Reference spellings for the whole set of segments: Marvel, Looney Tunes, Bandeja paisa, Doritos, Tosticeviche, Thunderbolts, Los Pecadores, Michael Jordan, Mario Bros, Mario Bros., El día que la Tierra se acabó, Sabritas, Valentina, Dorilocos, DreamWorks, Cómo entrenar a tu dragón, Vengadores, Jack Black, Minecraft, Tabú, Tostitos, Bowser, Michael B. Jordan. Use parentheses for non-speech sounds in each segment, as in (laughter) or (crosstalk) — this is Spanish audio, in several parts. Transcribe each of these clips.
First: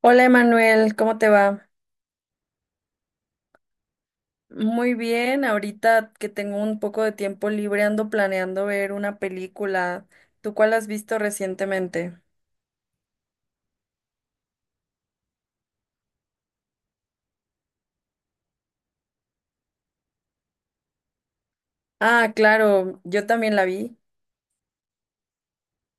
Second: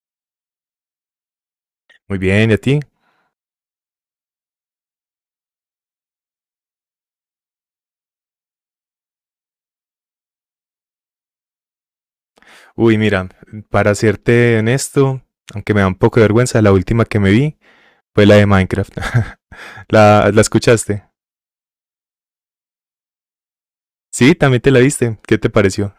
Hola Emanuel, ¿cómo te va? Muy bien, ¿y a ti? Muy bien, ahorita que tengo un poco de tiempo libre ando planeando ver una película. ¿Tú cuál has visto recientemente? Uy, mira, para serte honesto, aunque me da un poco de vergüenza, la última que me vi fue la de Minecraft. (laughs) ¿La escuchaste? Ah, claro, yo también la vi. Sí, también te la viste. ¿Qué te pareció?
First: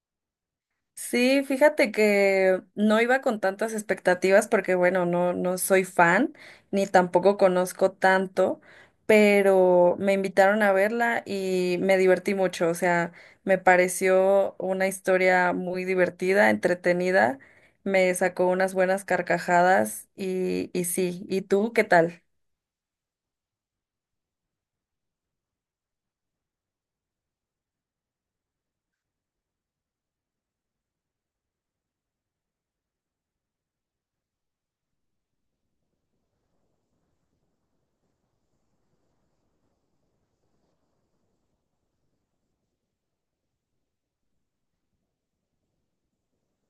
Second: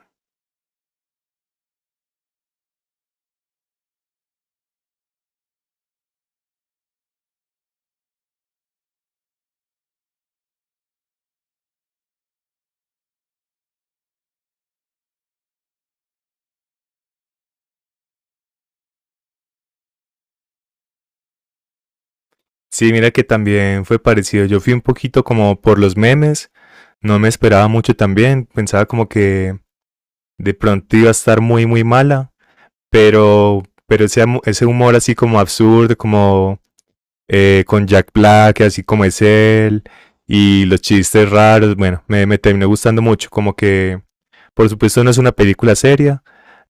Sí, fíjate que no iba con tantas expectativas porque, bueno, no soy fan ni tampoco conozco tanto, pero me invitaron a verla y me divertí mucho. O sea, me pareció una historia muy divertida, entretenida, me sacó unas buenas carcajadas y sí. ¿Y tú qué tal? Sí, mira que también fue parecido. Yo fui un poquito como por los memes, no me esperaba mucho también, pensaba como que de pronto iba a estar muy, muy mala, pero ese, ese humor así como absurdo, como con Jack Black, así como es él, y los chistes raros, bueno, me terminó gustando mucho, como que por supuesto no es una película seria,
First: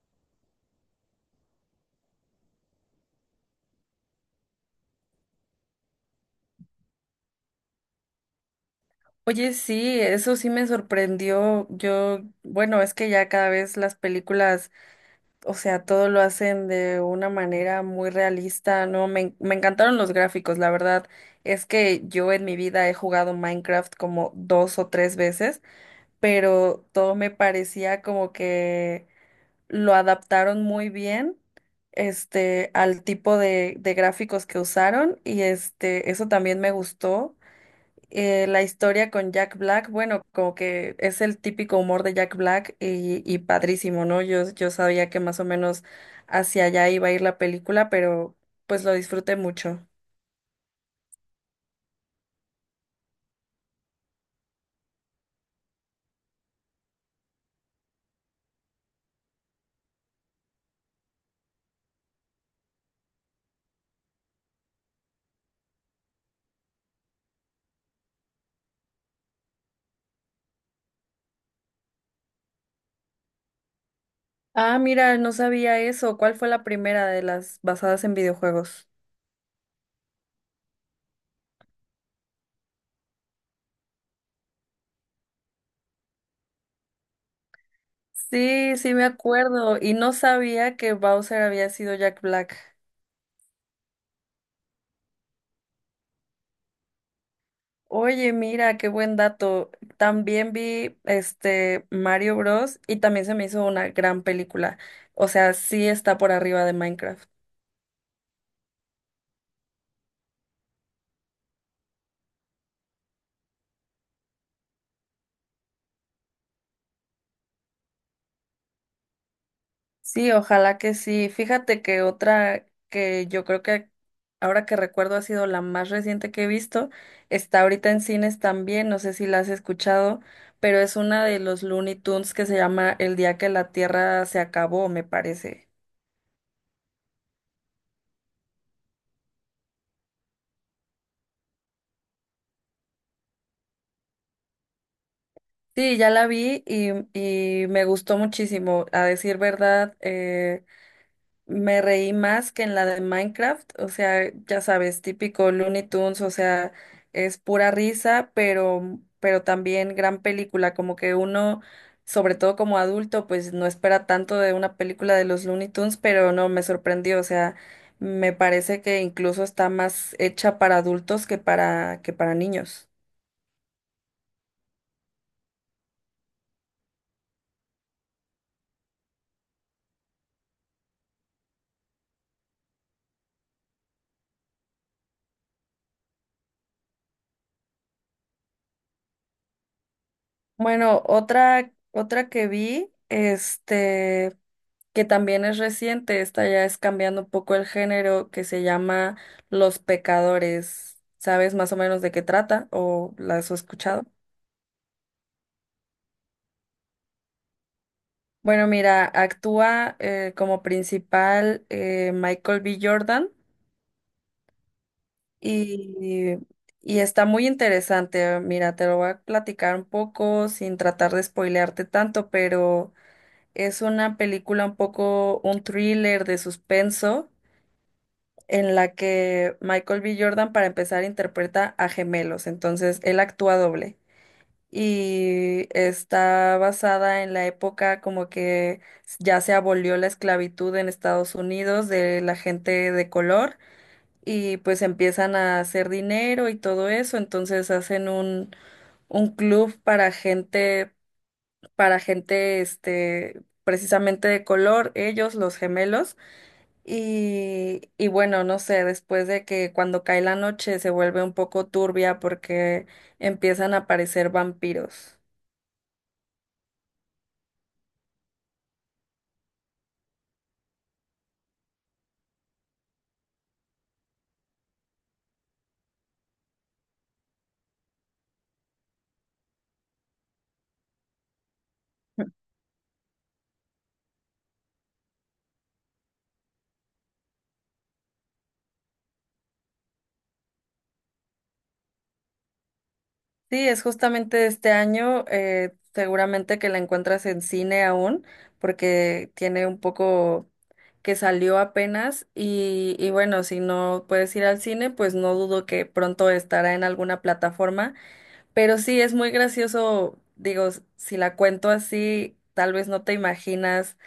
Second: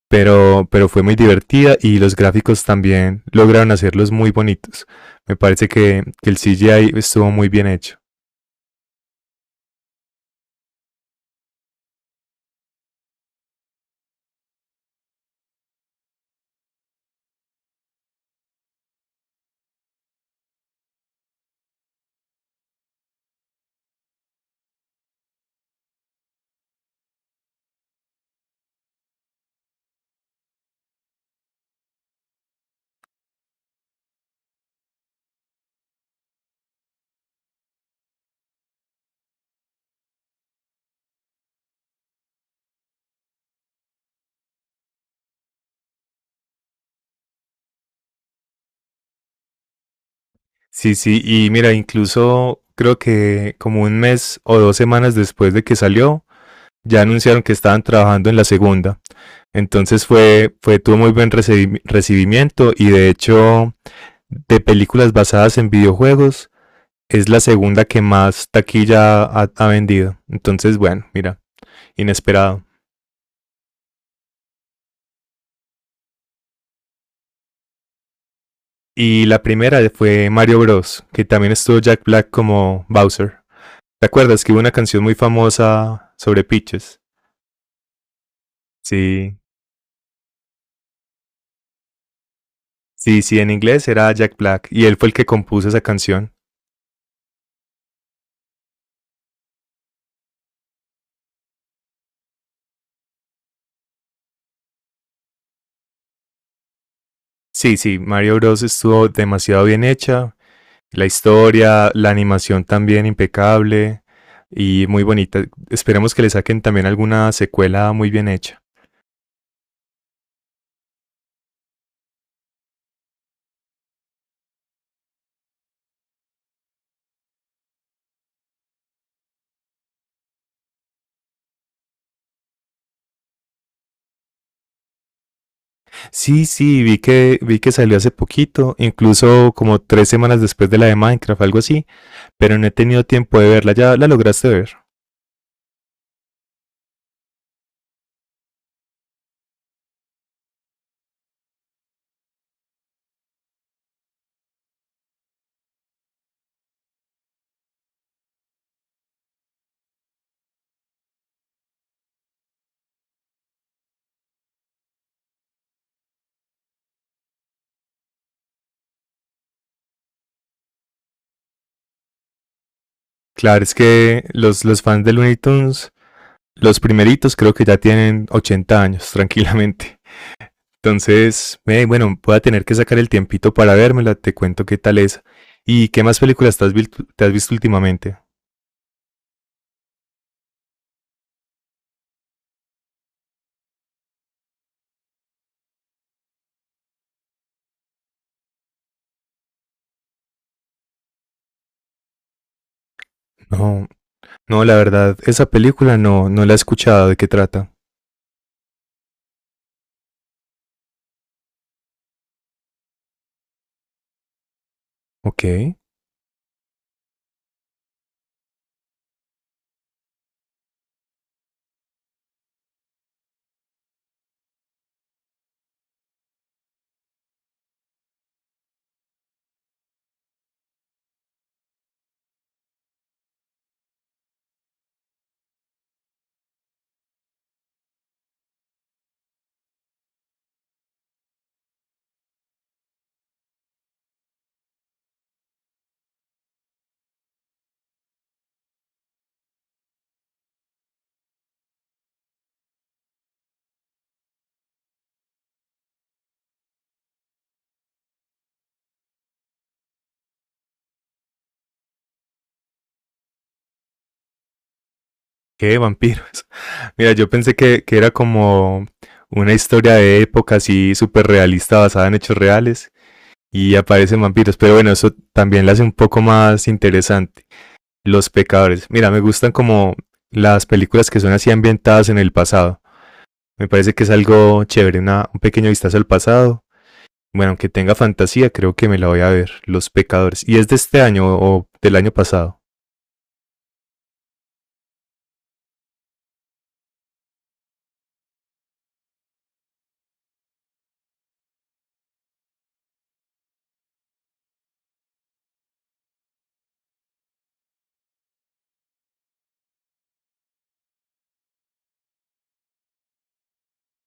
pero fue muy divertida y los gráficos también lograron hacerlos muy bonitos. Me parece que el CGI estuvo muy bien hecho. Oye, sí, eso sí me sorprendió. Yo, bueno, es que ya cada vez las películas, o sea, todo lo hacen de una manera muy realista, ¿no? Me encantaron los gráficos, la verdad es que yo en mi vida he jugado Minecraft como dos o tres veces, pero todo me parecía como que lo adaptaron muy bien, al tipo de gráficos que usaron y eso también me gustó, la historia con Jack Black, bueno, como que es el típico humor de Jack Black y padrísimo, ¿no? Yo sabía que más o menos hacia allá iba a ir la película, pero pues lo disfruté mucho. Sí, sí, y mira, incluso creo que como un mes o 2 semanas después de que salió, ya anunciaron que estaban trabajando en la segunda. Entonces fue, fue tuvo muy buen recibimiento y de hecho, de películas basadas en videojuegos, es la segunda que más taquilla ha vendido. Entonces, bueno, mira, inesperado. Ah, mira, no sabía eso. ¿Cuál fue la primera de las basadas en videojuegos? Y la primera fue Mario Bros, que también estuvo Jack Black como Bowser. ¿Te acuerdas que hubo una canción muy famosa sobre pitches? Sí, sí me Sí, acuerdo. Y no sabía que Bowser había sido Jack Black. sí, sí, en inglés era Jack Black y él fue el que compuso esa canción. Oye, mira, qué buen dato. También vi Mario Bros. Y también se me hizo una gran película. O sea, sí está por arriba de Minecraft. Sí, sí, Mario Bros estuvo demasiado bien hecha. La historia, la animación también impecable y muy bonita. Esperemos que le saquen también alguna secuela muy bien hecha. Sí, ojalá que sí. Fíjate que otra que yo creo que ahora que recuerdo ha sido la más reciente que he visto, está ahorita en cines también, no sé si la has escuchado, pero es una de los Looney Tunes que se llama El día que la Tierra se acabó, me parece. Sí, sí, vi que salió hace poquito, incluso como 3 semanas después de la de Minecraft, algo así, pero no he tenido tiempo de verla. ¿Ya la lograste ver? Sí, ya la vi y me gustó muchísimo. A decir verdad, me reí más que en la de Minecraft. O sea, ya sabes, típico Looney Tunes, o sea, es pura risa, pero también gran película. Como que uno, sobre todo como adulto, pues no espera tanto de una película de los Looney Tunes, pero no, me sorprendió. O sea, me parece que incluso está más hecha para adultos que que para niños. Claro, es que los fans de Looney Tunes, los primeritos, creo que ya tienen 80 años, (laughs) tranquilamente. Entonces, bueno, voy a tener que sacar el tiempito para vérmela, te cuento qué tal es. ¿Y qué más películas te has visto últimamente? Bueno, otra que vi, que también es reciente, esta ya es cambiando un poco el género, que se llama Los Pecadores. ¿Sabes más o menos de qué trata o la has No, escuchado? no, la verdad, esa película no la he escuchado. ¿De qué trata? Bueno, mira, actúa como principal Michael B. Jordan Ok, y, y está muy interesante. Mira, te lo voy a platicar un poco sin tratar de spoilearte tanto, pero es una película un poco un thriller de suspenso en la que Michael B. Jordan, para empezar, interpreta a gemelos, entonces él actúa doble. Y está basada en la época como que ya se abolió la esclavitud en Estados Unidos de la gente de color y pues empiezan a hacer dinero y todo eso, entonces hacen un club para gente precisamente de color, ellos, los gemelos. Y bueno, no sé, después de que cuando cae la noche se vuelve un poco turbia porque empiezan a aparecer vampiros. ¿qué vampiros? (laughs) Mira, yo pensé que era como una historia de época así súper realista, basada en hechos reales, y aparecen vampiros, pero bueno, eso también la hace un poco más interesante. Los Pecadores, mira, me gustan como las películas que son así ambientadas en el pasado. Me parece que es algo chévere, un pequeño vistazo al pasado. Bueno, aunque tenga fantasía, creo que me la voy a ver, Los Pecadores. ¿Y es de este año o del año pasado? Sí, es justamente de este año, seguramente que la encuentras en cine aún, porque tiene un poco que salió apenas y bueno, si no puedes ir al cine, pues no dudo que pronto estará en alguna plataforma. Pero sí, es muy gracioso, digo, si la cuento así, tal vez no te imaginas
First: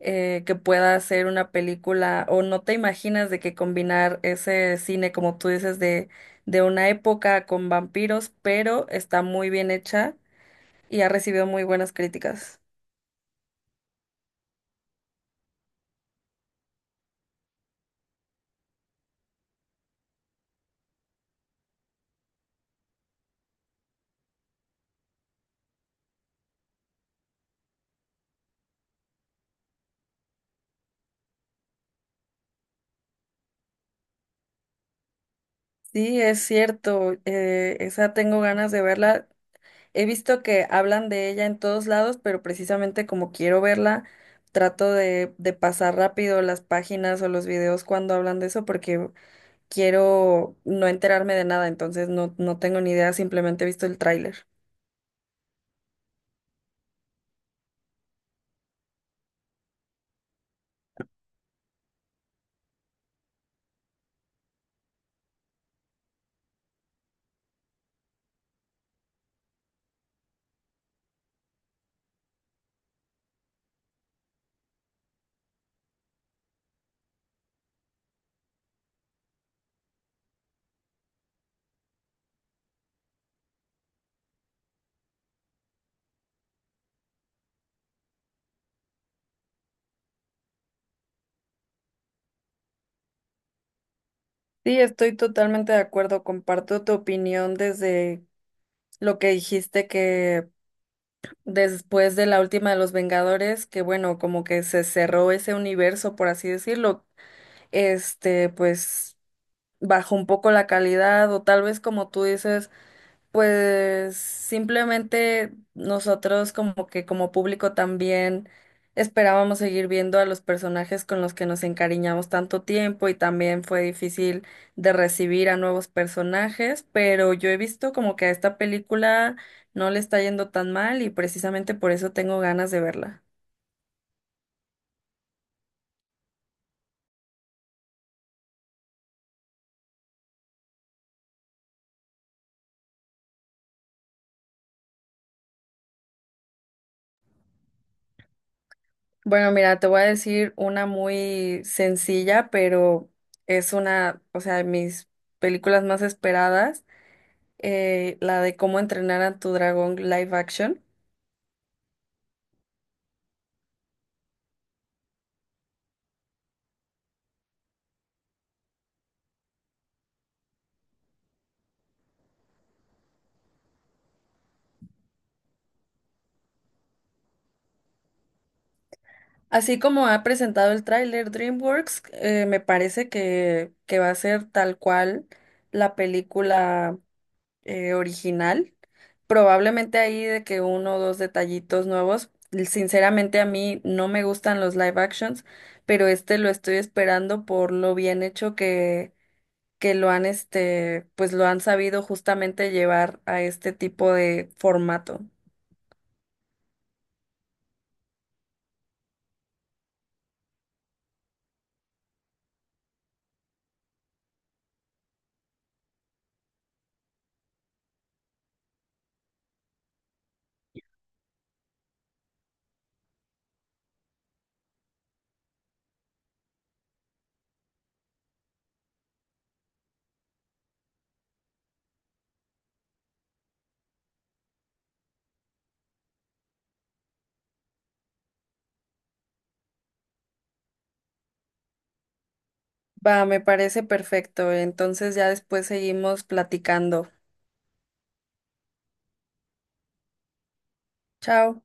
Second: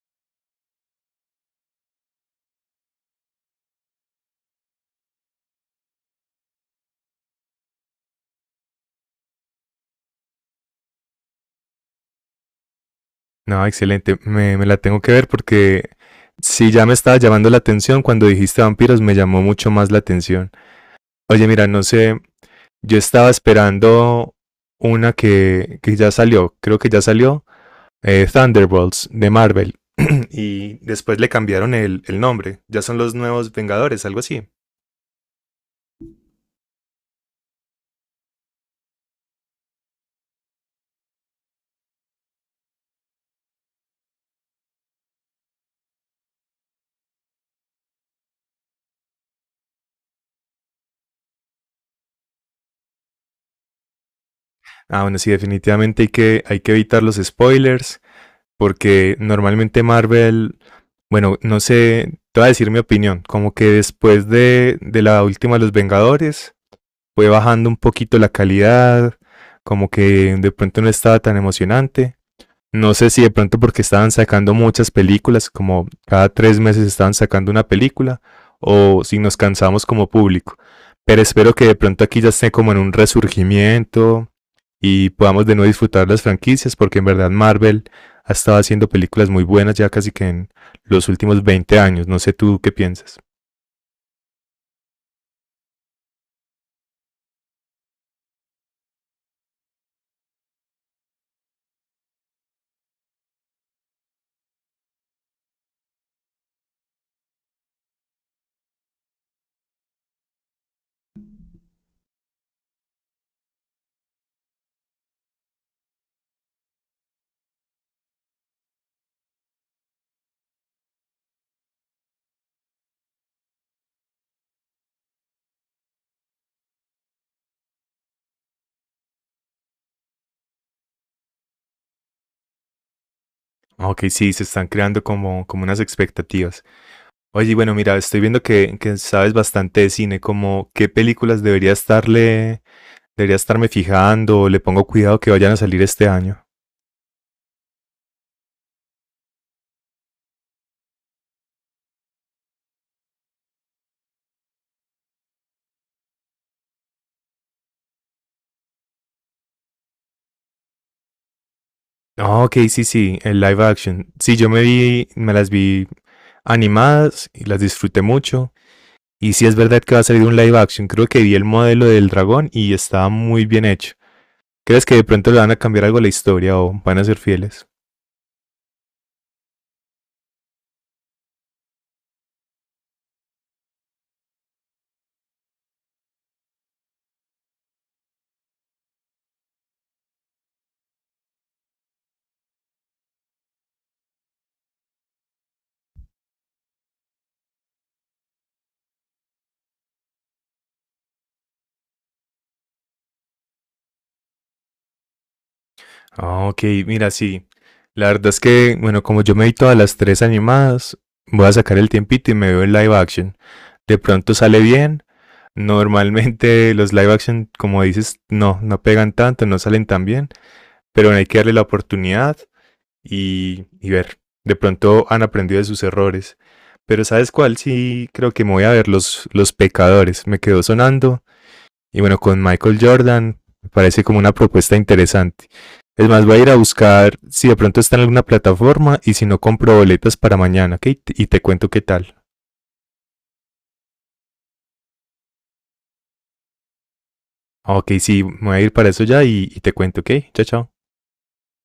que pueda ser una película o no te imaginas de que combinar ese cine, como tú dices, de una época con vampiros, pero está muy bien hecha y ha recibido muy buenas críticas. No, excelente, me la tengo que ver porque si ya me estaba llamando la atención cuando dijiste vampiros, me llamó mucho más la atención. Oye, mira, no sé, yo estaba esperando una que ya salió, creo que ya salió, Thunderbolts de Marvel. (clears throat) Y después le cambiaron el nombre, ya son los nuevos Vengadores, algo así. Sí, es cierto, esa tengo ganas de verla. He visto que hablan de ella en todos lados, pero precisamente como quiero verla, trato de pasar rápido las páginas o los videos cuando hablan de eso porque quiero no enterarme de nada, entonces no tengo ni idea, simplemente he visto el tráiler. Ah, bueno, sí, definitivamente hay que evitar los spoilers, porque normalmente Marvel, bueno, no sé, te voy a decir mi opinión, como que después de la última de Los Vengadores fue bajando un poquito la calidad, como que de pronto no estaba tan emocionante. No sé si de pronto porque estaban sacando muchas películas, como cada 3 meses estaban sacando una película, o si nos cansamos como público. Pero espero que de pronto aquí ya esté como en un resurgimiento, y podamos de nuevo disfrutar las franquicias, porque en verdad Marvel ha estado haciendo películas muy buenas ya casi que en los últimos 20 años. No sé tú qué piensas. Sí, estoy totalmente de acuerdo, comparto tu opinión desde lo que dijiste que después de la última de los Vengadores, que bueno, como que se cerró ese universo, por así decirlo, este, pues... bajó un poco la calidad o tal vez como tú dices, pues simplemente nosotros como que como público también esperábamos seguir viendo a los personajes con los que nos encariñamos tanto tiempo y también fue difícil de recibir a nuevos personajes, pero yo he visto como que a esta película no le está yendo tan mal y precisamente por eso tengo ganas de verla. Ok, sí, se están creando como unas expectativas. Oye, bueno, mira, estoy viendo que sabes bastante de cine, como qué películas debería estarme fijando, o le pongo cuidado que vayan a salir este año. Bueno, mira, te voy a decir una muy sencilla, pero es una, o sea, de mis películas más esperadas, la de Cómo entrenar a tu dragón live action. Ok, sí, sí, el live action. Sí, me las vi animadas y las disfruté mucho. Y si es verdad que va a salir un live action, creo que vi el modelo del dragón y estaba muy bien hecho. ¿Crees que de pronto le van a cambiar algo a la historia o van a ser fieles? Así como ha presentado el tráiler DreamWorks, me parece que va a ser tal cual la película original. Probablemente ahí de que uno o dos detallitos nuevos. Sinceramente a mí no me gustan los live actions, pero este lo estoy esperando por lo bien hecho que lo han, pues lo han sabido justamente llevar a este tipo de formato. Ah, ok, mira, sí. La verdad es que, bueno, como yo me vi todas las tres animadas, voy a sacar el tiempito y me veo el live action. De pronto sale bien. Normalmente (laughs) los live action, como dices, no, no pegan tanto, no salen tan bien. Pero bueno, hay que darle la oportunidad y ver. De pronto han aprendido de sus errores. Pero ¿sabes cuál? Sí, creo que me voy a ver los Pecadores. Me quedó sonando. Y bueno, con Michael Jordan me parece como una propuesta interesante. Es más, voy a ir a buscar si de pronto está en alguna plataforma y si no compro boletas para mañana, ¿ok? Y te cuento qué tal. Va, me parece perfecto. Entonces ya después seguimos platicando. Ok, sí, me voy a ir para eso ya y te cuento, ¿ok? Chao, chao. Chao.